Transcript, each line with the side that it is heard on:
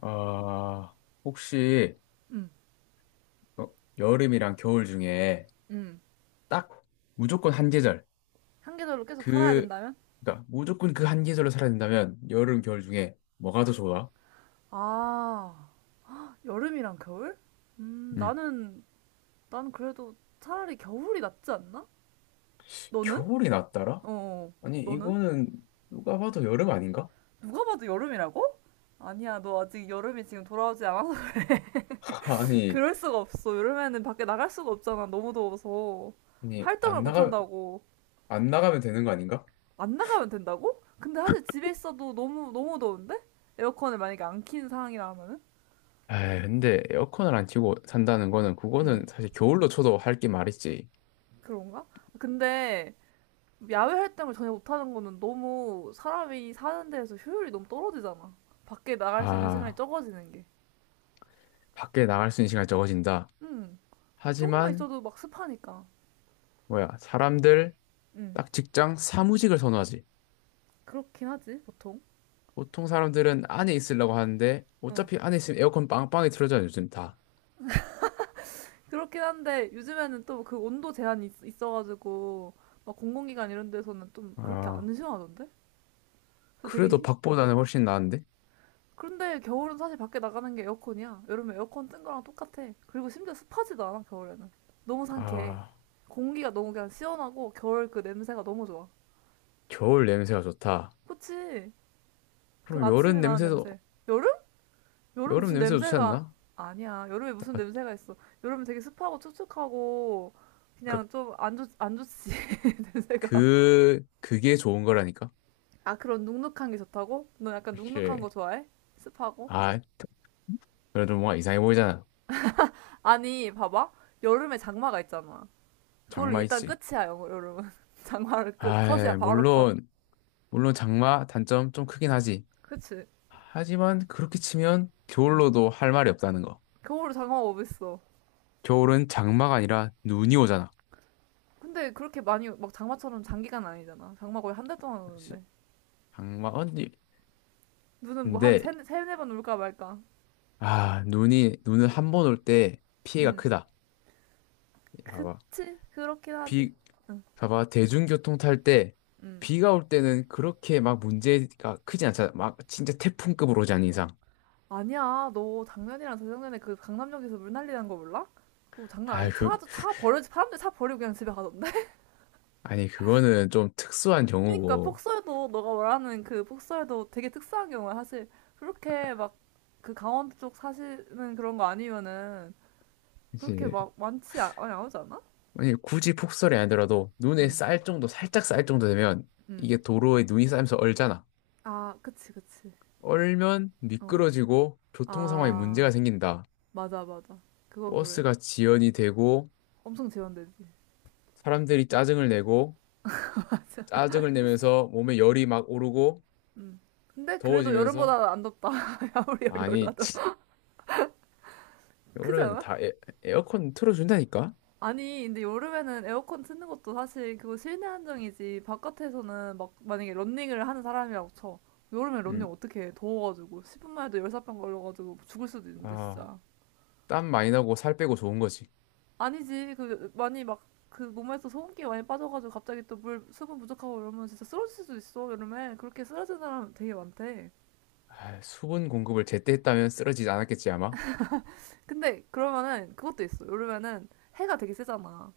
left: 아, 혹시
right: 응
left: 어, 여름이랑 겨울 중에
right: 응
left: 딱 무조건 한 계절.
right: 한계절로 계속 살아야
left: 그
right: 된다면?
left: 그러니까 무조건 그 한 계절로 살아야 된다면 여름 겨울 중에 뭐가 더 좋아?
right: 아, 여름이랑 겨울?
left: 음,
right: 나는, 난 그래도 차라리 겨울이 낫지 않나? 너는?
left: 겨울이 낫더라?
right: 어,
left: 아니
right: 너는?
left: 이거는 누가 봐도 여름 아닌가?
right: 누가 봐도 여름이라고? 아니야, 너 아직 여름이 지금 돌아오지 않아서
left: 아니
right: 그럴 수가 없어. 여름에는 밖에 나갈 수가 없잖아. 너무 더워서.
left: 아니
right: 활동을
left: 안
right: 못
left: 나가.
right: 한다고.
left: 안 나가면 되는 거 아닌가?
right: 안 나가면 된다고? 근데 사실 집에 있어도 너무, 너무 더운데? 에어컨을 만약에 안 킨 상황이라 하면은?
left: 에이, 근데 에어컨을 안 켜고 산다는 거는
right: 응.
left: 그거는 사실 겨울로 쳐도 할 게 말이지.
right: 그런가? 근데 야외 활동을 전혀 못하는 거는 너무 사람이 사는 데에서 효율이 너무 떨어지잖아. 밖에 나갈 수 있는 시간이
left: 아,
right: 적어지는 게.
left: 밖에 나갈 수 있는 시간이 적어진다.
right: 응. 조금만
left: 하지만
right: 있어도 막 습하니까.
left: 뭐야 사람들
right: 응.
left: 딱 직장 사무직을 선호하지.
right: 그렇긴 하지, 보통.
left: 보통 사람들은 안에 있으려고 하는데
right: 응.
left: 어차피 안에 있으면 에어컨 빵빵히 틀어져요, 요즘 다.
right: 그렇긴 한데, 요즘에는 또 그 온도 제한이 있어가지고, 막 공공기관 이런 데서는 좀 그렇게
left: 아,
right: 안 시원하던데? 그래서 되게,
left: 그래도 밖보다는 훨씬 나은데?
right: 그런데 겨울은 사실 밖에 나가는 게 에어컨이야. 여름에 에어컨 뜬 거랑 똑같아. 그리고 심지어 습하지도 않아, 겨울에는. 너무 상쾌해.
left: 아,
right: 공기가 너무 그냥 시원하고, 겨울 그 냄새가 너무 좋아.
left: 겨울 냄새가 좋다.
right: 그치. 그
left: 그럼 여름
right: 아침에 나는
left: 냄새도,
right: 냄새. 여름? 여름
left: 여름
right: 무슨
left: 냄새도 좋지
right: 냄새가
left: 않나?
right: 아니야. 여름에 무슨
left: 아,
right: 냄새가 있어. 여름은 되게 습하고 촉촉하고 그냥
left: 그러니까
right: 좀 안 좋지. 냄새가.
left: 그게 좋은 거라니까?
right: 아, 그런 눅눅한 게 좋다고? 너 약간
left: 이
right: 눅눅한
left: 렇
right: 거 좋아해? 습하고?
left: 아, 그래도 뭔가 이상해 보이잖아.
right: 아니, 봐봐. 여름에 장마가 있잖아. 그걸로
left: 장마
right: 일단
left: 있지.
right: 끝이야, 여름은. 장마를 끝. 컷이야,
left: 아,
right: 바로 컷.
left: 물론, 물론 장마 단점 좀 크긴 하지.
right: 그치.
left: 하지만 그렇게 치면 겨울로도 할 말이 없다는 거.
right: 겨울에 장마가 어딨어.
left: 겨울은 장마가 아니라 눈이 오잖아.
right: 근데 그렇게 많이 막 장마처럼 장기간 아니잖아. 장마 거의 1달 동안
left: 시-
right: 오는데.
left: 장마 언니.
right: 눈은 뭐 한
left: 근데
right: 세네 번 울까 말까.
left: 아 눈이 눈은 한 번 올 때 피해가
right: 응.
left: 크다. 봐봐.
right: 그치. 그렇긴 하지.
left: 비.
right: 응.
left: 봐봐, 대중교통 탈 때
right: 응.
left: 비가 올 때는 그렇게 막 문제가 크진 않잖아. 막 진짜 태풍급으로 오지 않는 이상.
right: 아니야. 너 작년이랑 재작년에 그 강남역에서 물 난리 난 거 몰라? 그거 장난
left: 아
right: 아니.
left: 그
right: 차도 차 버려 사람들 차 버리고 그냥 집에 가던데.
left: 아니 그거는 좀 특수한
right: 그러니까
left: 경우고.
right: 폭설도 너가 말하는 그 폭설도 되게 특수한 경우야. 사실 그렇게 막 그 강원도 쪽 사시는 그런 거 아니면은 그렇게
left: 그치.
right: 막 많이 안 오지 않아?
left: 아니 굳이 폭설이 아니더라도 눈에
right: 응.
left: 쌀 정도, 살짝 쌀 정도 되면
right: 응.
left: 이게 도로에 눈이 쌓이면서 얼잖아.
right: 아, 그치, 그치.
left: 얼면
right: 어.
left: 미끄러지고 교통 상황에 문제가
right: 아,
left: 생긴다.
right: 맞아, 맞아. 그건 그래.
left: 버스가 지연이 되고
right: 엄청 재현되지.
left: 사람들이 짜증을 내고,
right: 맞아.
left: 짜증을 내면서 몸에 열이 막 오르고
right: 음. 근데 그래도
left: 더워지면서.
right: 여름보다 안 덥다. 아무리 열이
left: 아니
right: 올라도. 크지
left: 여름에는
right: 않아?
left: 에어컨 틀어준다니까?
right: 아니, 근데 여름에는 에어컨 트는 것도 사실 그거 실내 한정이지. 바깥에서는 막 만약에 런닝을 하는 사람이라고 쳐. 여름에 런닝
left: 음.
right: 어떻게 해? 더워가지고. 10분만 해도 열사병 걸려가지고 죽을 수도 있는데,
left: 아,
right: 진짜.
left: 땀 많이 나고 살 빼고 좋은 거지.
right: 아니지. 그, 많이 막, 그 몸에서 소금기 많이 빠져가지고 갑자기 또 물, 수분 부족하고 이러면 진짜 쓰러질 수도 있어, 여름에. 그렇게 쓰러진 사람 되게 많대.
left: 아, 수분 공급을 제때 했다면 쓰러지지 않았겠지 아마.
right: 근데 그러면은 그것도 있어. 여름에는 해가 되게 세잖아.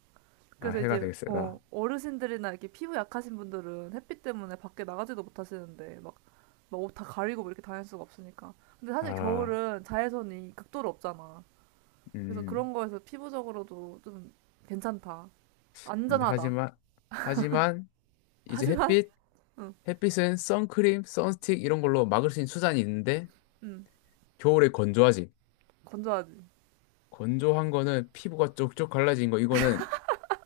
left: 아,
right: 그래서
left: 해가
right: 이제
left: 되게 세다.
right: 어르신들이나 이렇게 피부 약하신 분들은 햇빛 때문에 밖에 나가지도 못하시는데 막 막 옷 다 가리고 뭐 이렇게 다닐 수가 없으니까. 근데 사실
left: 아,
right: 겨울은 자외선이 극도로 없잖아. 그래서
left: 음.
right: 그런 거에서 피부적으로도 좀 괜찮다.
left: 근데
right: 안전하다.
left: 하지만 하지만 이제
right: 하지만 응,
left: 햇빛은 선크림, 선스틱 이런 걸로 막을 수 있는 수단이 있는데
right: 응,
left: 겨울에 건조하지.
right: 건조하지.
left: 건조한 거는 피부가 쪽쪽 갈라진 거 이거는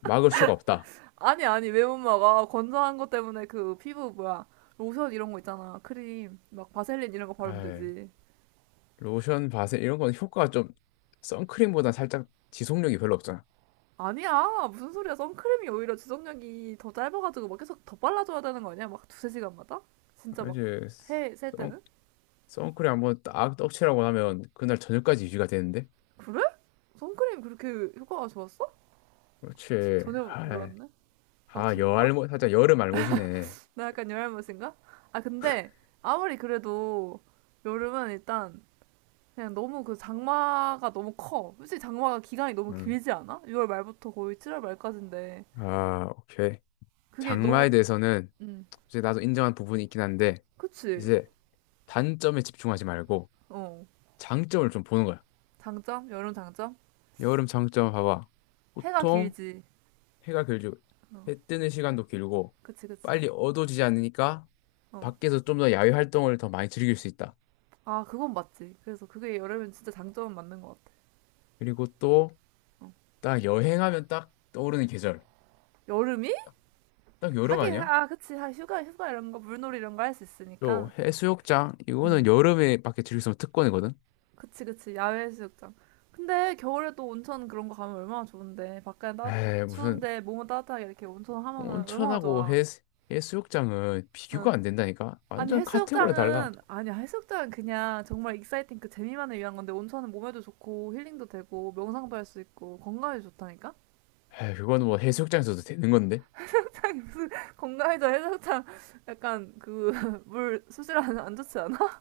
left: 막을 수가 없다.
right: 아니 왜 못 먹어? 건조한 것 때문에 그 피부 뭐야 로션 이런 거 있잖아. 크림 막 바셀린 이런 거 바르면
left: 에이,
right: 되지.
left: 로션, 바세 이런 건 효과가 좀, 선크림보다 살짝 지속력이 별로 없잖아.
right: 아니야 무슨 소리야 선크림이 오히려 지속력이 더 짧아가지고 막 계속 더 빨라져야 되는 거 아니야 막 2~3시간마다 진짜
left: 아,
right: 막
left: 이제
right: 해 셀
left: 선,
right: 때는
left: 선크림 한번 딱 떡칠하고 나면 그날 저녁까지 유지가 되는데.
right: 그래 선크림 그렇게 효과가 좋았어
left: 그렇지.
right: 전혀
left: 아,
right: 몰랐네 아
left: 아,
right: 진짜
left: 여알못 살짝 여름 알못이네.
right: 나 약간 열알못인가 아 근데 아무리 그래도 여름은 일단 그냥 너무 그 장마가 너무 커 솔직히 장마가 기간이 너무
left: 음.
right: 길지 않아 6월 말부터 거의 7월 말까지인데
left: 아, 오케이.
right: 그게
left: 장마에
right: 너무
left: 대해서는
right: 음
left: 이제 나도 인정한 부분이 있긴 한데
right: 그치
left: 이제 단점에 집중하지 말고
right: 어
left: 장점을 좀 보는 거야.
right: 장점 여름 장점
left: 여름 장점 봐봐.
right: 해가
left: 보통
right: 길지
left: 해가 길고
right: 어,
left: 해 뜨는 시간도 길고
right: 그치, 그치.
left: 빨리 어두워지지 않으니까
right: 어.
left: 밖에서 좀 더 야외 활동을 더 많이 즐길 수 있다.
right: 아, 그건 맞지. 그래서 그게 여름엔 진짜 장점은 맞는 것 같아.
left: 그리고 또
right: 어.
left: 딱 여행하면 딱 떠오르는 계절.
right: 여름이?
left: 딱, 딱 여름
right: 하긴,
left: 아니야?
right: 하- 아, 그치. 하- 휴가, 휴가 이런 거, 물놀이 이런 거 할 수
left: 또
right: 있으니까.
left: 해수욕장 이거는 여름에 밖에 즐길 수 있는 특권이거든.
right: 그치, 그치. 야외 해수욕장. 근데 겨울에도 온천 그런 거 가면 얼마나 좋은데. 밖에 따,
left: 에이 무슨.
right: 추운데 몸은 따뜻하게 이렇게 온천 하면은 얼마나
left: 온천하고
right: 좋아.
left: 해 해수욕장은 비교가
right: 응.
left: 안 된다니까.
right: 아니,
left: 완전 카테고리 달라.
right: 해수욕장은, 아니야, 해수욕장은 그냥 정말 익사이팅 그 재미만을 위한 건데, 온천은 몸에도 좋고, 힐링도 되고, 명상도 할 수 있고, 건강에도 좋다니까?
left: 에이 그건 뭐 해수욕장에서도 되는 건데.
right: 건강에도 해장탕 약간 그 물 수질안 안안 좋지 않아?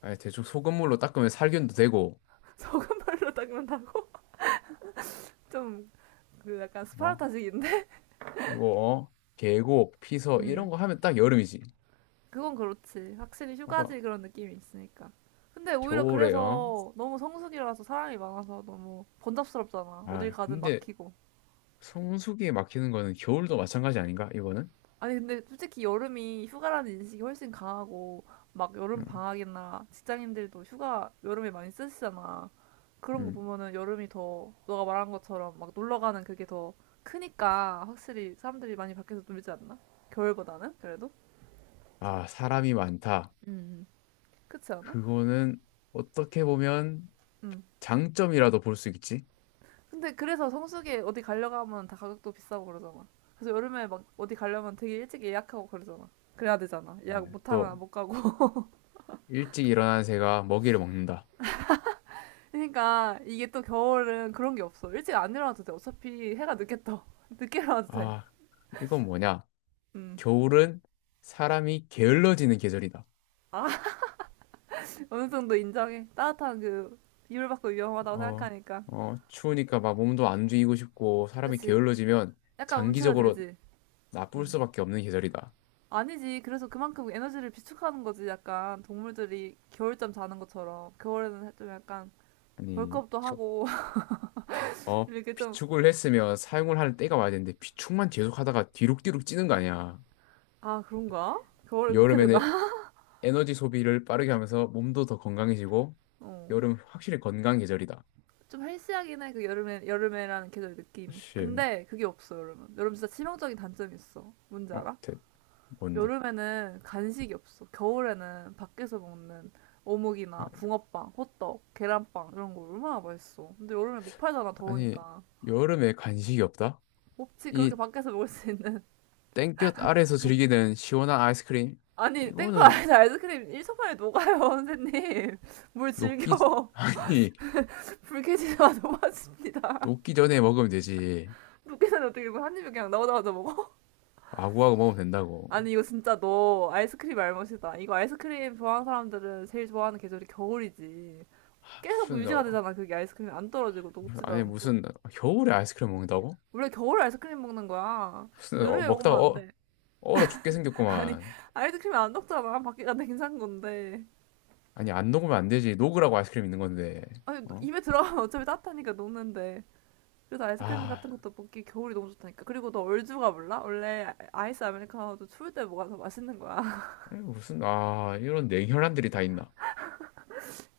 left: 아니, 대충 소금물로 닦으면 살균도 되고.
right: 적은 물로 닦는다고? 좀 그 약간
left: 어?
right: 스파르타식인데?
left: 그리고, 어? 계곡, 피서, 이런
right: 음
left: 거 하면 딱 여름이지.
right: 그건 그렇지 확실히
left: 봐봐.
right: 휴가지 그런 느낌이 있으니까 근데 오히려
left: 겨울에, 요
right: 그래서 너무 성수기라서 사람이 많아서 너무 번잡스럽잖아 어딜
left: 아,
right: 가든
left: 근데
right: 막히고
left: 성수기에 막히는 거는 겨울도 마찬가지 아닌가, 이거는?
right: 아니 근데 솔직히 여름이 휴가라는 인식이 훨씬 강하고 막 여름
left: 응.
right: 방학이나 직장인들도 휴가 여름에 많이 쓰시잖아. 그런 거
left: 음.
right: 보면은 여름이 더 너가 말한 것처럼 막 놀러 가는 그게 더 크니까 확실히 사람들이 많이 밖에서 놀지 않나? 겨울보다는 그래도?
left: 아, 사람이 많다.
right: 음. 그렇지 않아?
left: 그거는 어떻게 보면
right: 응.
left: 장점이라도 볼 수 있지.
right: 근데 그래서 성수기에 어디 가려고 하면 다 가격도 비싸고 그러잖아. 그래서 여름에 막 어디 가려면 되게 일찍 예약하고 그러잖아. 그래야 되잖아. 예약
left: 또,
right: 못하면 못 가고.
left: 일찍 일어난 새가 먹이를 먹는다.
right: 그러니까 이게 또 겨울은 그런 게 없어. 일찍 안 일어나도 돼. 어차피 해가 늦게 떠. 늦게 일어나도 돼.
left: 아, 이건 뭐냐?
right: 음.
left: 겨울은 사람이 게을러지는 계절이다.
right: 아, 어느 정도 인정해. 따뜻한 그 비율 받고 위험하다고
left: 어,
right: 생각하니까.
left: 어, 추우니까 막 몸도 안 움직이고 싶고 사람이
right: 그치.
left: 게을러지면
right: 약간
left: 장기적으로
right: 움츠러들지.
left: 나쁠
right: 음.
left: 수밖에 없는 계절이다.
right: 아니지. 그래서 그만큼 에너지를 비축하는 거지. 약간 동물들이 겨울잠 자는 것처럼. 겨울에는 좀 약간
left: 아니,
right: 벌크업도 하고. 이렇게 좀,
left: 비축을 했으면 사용을 할 때가 와야 되는데 비축만 계속 하다가 뒤룩뒤룩 찌는 거 아니야.
right: 아, 그런가? 겨울에 그렇게 되나?
left: 여름에는 에너지 소비를 빠르게 하면서 몸도 더 건강해지고
right: 어.
left: 여름 확실히 건강 계절이다.
right: 좀 헬스하긴 해, 그 여름에, 여름에라는 계절 느낌이.
left: 사실
right: 근데 그게 없어, 여름은. 여름 진짜 치명적인 단점이 있어. 뭔지
left: 어,
right: 알아?
left: 대, 뭔데?
right: 여름에는 간식이 없어. 겨울에는 밖에서 먹는
left: 아,
right: 어묵이나 붕어빵, 호떡, 계란빵 이런 거 얼마나 맛있어. 근데 여름에 못 팔잖아,
left: 아니,
right: 더우니까.
left: 여름에 간식이 없다?
right: 없지, 그렇게
left: 이
right: 밖에서 먹을 수 있는.
left: 땡볕 아래에서 즐기는 시원한 아이스크림?
right: 아니, 땡파
left: 이거는
right: 안에서 아이스크림 1초 만에 녹아요, 선생님. 뭘
left: 녹기,
right: 즐겨.
left: 아니,
right: 불쾌지수가 높아집니다.
left: 녹기 전에 먹으면 되지.
right: 녹기 전에 어떻게 이거 한 입에 그냥 나오자마자 먹어?
left: 아구아구 먹으면 된다고.
right: 아니 이거 진짜 너 아이스크림 알못이다. 이거 아이스크림 좋아하는 사람들은 제일 좋아하는 계절이 겨울이지. 계속
left: 무슨,
right: 유지가
left: 어,
right: 되잖아. 그게 아이스크림이 안 떨어지고 녹지도
left: 아니,
right: 않고.
left: 무슨, 겨울에 아이스크림 먹는다고?
right: 원래 겨울 아이스크림 먹는 거야.
left: 무슨, 어,
right: 여름에 먹으면
left: 먹다가
right: 안
left: 어,
right: 돼.
left: 얼어 죽게
right: 아니
left: 생겼구만.
right: 아이스크림이 안 녹잖아. 밖에 안돼 괜찮은 건데.
left: 아니, 안 녹으면 안 되지. 녹으라고 아이스크림 있는 건데.
right: 아니
left: 어?
right: 입에 들어가면 어차피 따뜻하니까 녹는데. 그래서 아이스크림
left: 아,
right: 같은 것도 먹기 겨울이 너무 좋다니까. 그리고 너 얼주가 몰라? 원래 아이스 아메리카노도 추울 때 먹어서 맛있는 거야.
left: 아니, 무슨, 아, 이런 냉혈한들이 다 있나.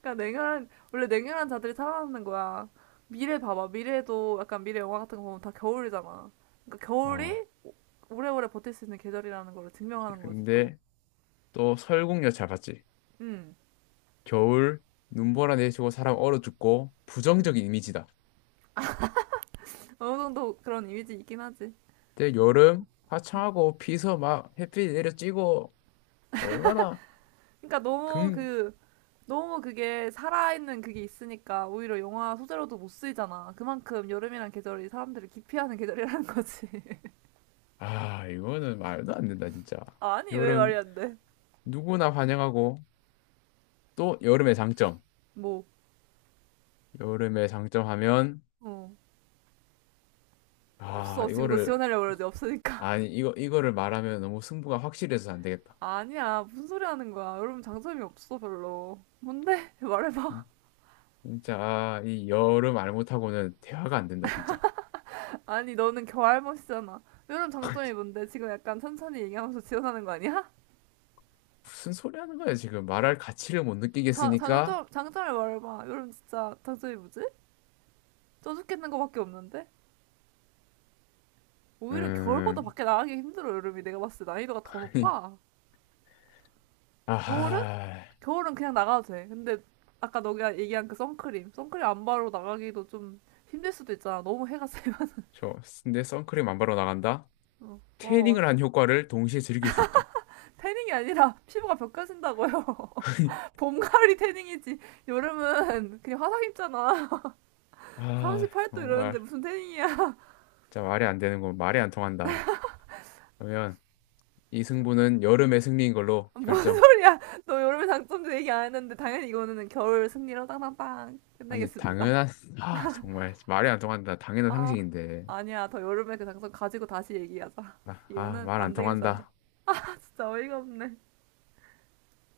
right: 그러니까 냉혈한 원래 냉혈한 자들이 살아남는 거야. 미래 봐봐. 미래도 약간 미래 영화 같은 거 보면 다 겨울이잖아. 그러니까
left: 아,
right: 겨울이 오래오래 버틸 수 있는 계절이라는 걸 증명하는 거지 또.
left: 근데 또 설국열 잘 봤지.
right: 음
left: 겨울, 눈보라 내리고 사람 얼어 죽고, 부정적인 이미지다.
right: 어느 정도 그런 이미지 있긴 하지.
left: 근데 여름, 화창하고 비서 막 햇빛 내려 찌고, 얼마나
right: 그러니까 너무
left: 긍,
right: 그 너무 그게 살아있는 그게 있으니까 오히려 영화 소재로도 못 쓰이잖아. 그만큼 여름이란 계절이 사람들을 기피하는 계절이라는 거지.
left: 아, 이거는 말도 안 된다, 진짜.
right: 아니 왜 말이
left: 여름,
right: 안 돼?
left: 누구나 환영하고, 또 여름의 장점.
right: 뭐
left: 여름의 장점 하면,
right: 어.
left: 아,
right: 없어. 지금 너
left: 이거를,
right: 지원하려고 그러지. 없으니까.
left: 아니, 이거를 말하면 너무 승부가 확실해서 안 되겠다.
right: 아니야, 무슨 소리 하는 거야. 여러분 장점이 없어, 별로. 뭔데? 말해봐.
left: 음, 진짜, 아, 이 여름 말 못하고는 대화가 안 된다, 진짜.
right: 아니, 너는 겨알할머잖아 여러분 장점이 뭔데? 지금 약간 천천히 얘기하면서 지어나는 거 아니야?
left: 무슨 소리 하는 거야, 지금. 말할 가치를 못
right: 자,
left: 느끼겠으니까,
right: 장점, 장점을 말해봐. 여름 진짜 장점이 뭐지? 쪄 죽겠는 거밖에 없는데? 오히려 겨울보다
left: 음,
right: 밖에 나가기 힘들어, 여름이. 내가 봤을 때 난이도가 더
left: 아니,
right: 높아. 겨울은?
left: 아,
right: 겨울은 그냥 나가도 돼. 근데 아까 너가 얘기한 그 선크림. 선크림 안 바르고 나가기도 좀 힘들 수도 있잖아. 너무 해가 세면.
left: 저, 내 선크림 안 바르고 나간다?
right: 어, 어,
left: 태닝을 한 효과를 동시에 즐길 수 있다.
right: 태닝이 아니라 피부가 벗겨진다고요. 봄, 가을이 태닝이지. 여름은 그냥 화상 입잖아.
left: 아,
right: 38도 이러는데
left: 정말.
right: 무슨 태닝이야.
left: 진짜 말이 안 되는 건 말이 안 통한다. 그러면 이 승부는 여름의 승리인 걸로
right: 뭔
left: 결정.
right: 소리야. 너 여름의 장점도 얘기 안 했는데 당연히 이거는 겨울 승리로 땅땅땅
left: 아니,
right: 끝내겠습니다.
left: 당연한, 아, 정말 말이 안 통한다. 당연한
right: 아,
left: 상식인데.
right: 아니야. 더 여름의 그 장점 가지고 다시 얘기하자.
left: 아, 아,
right: 이거는
left: 말안
right: 안 되겠어.
left: 통한다.
right: 진짜 어이가 없네.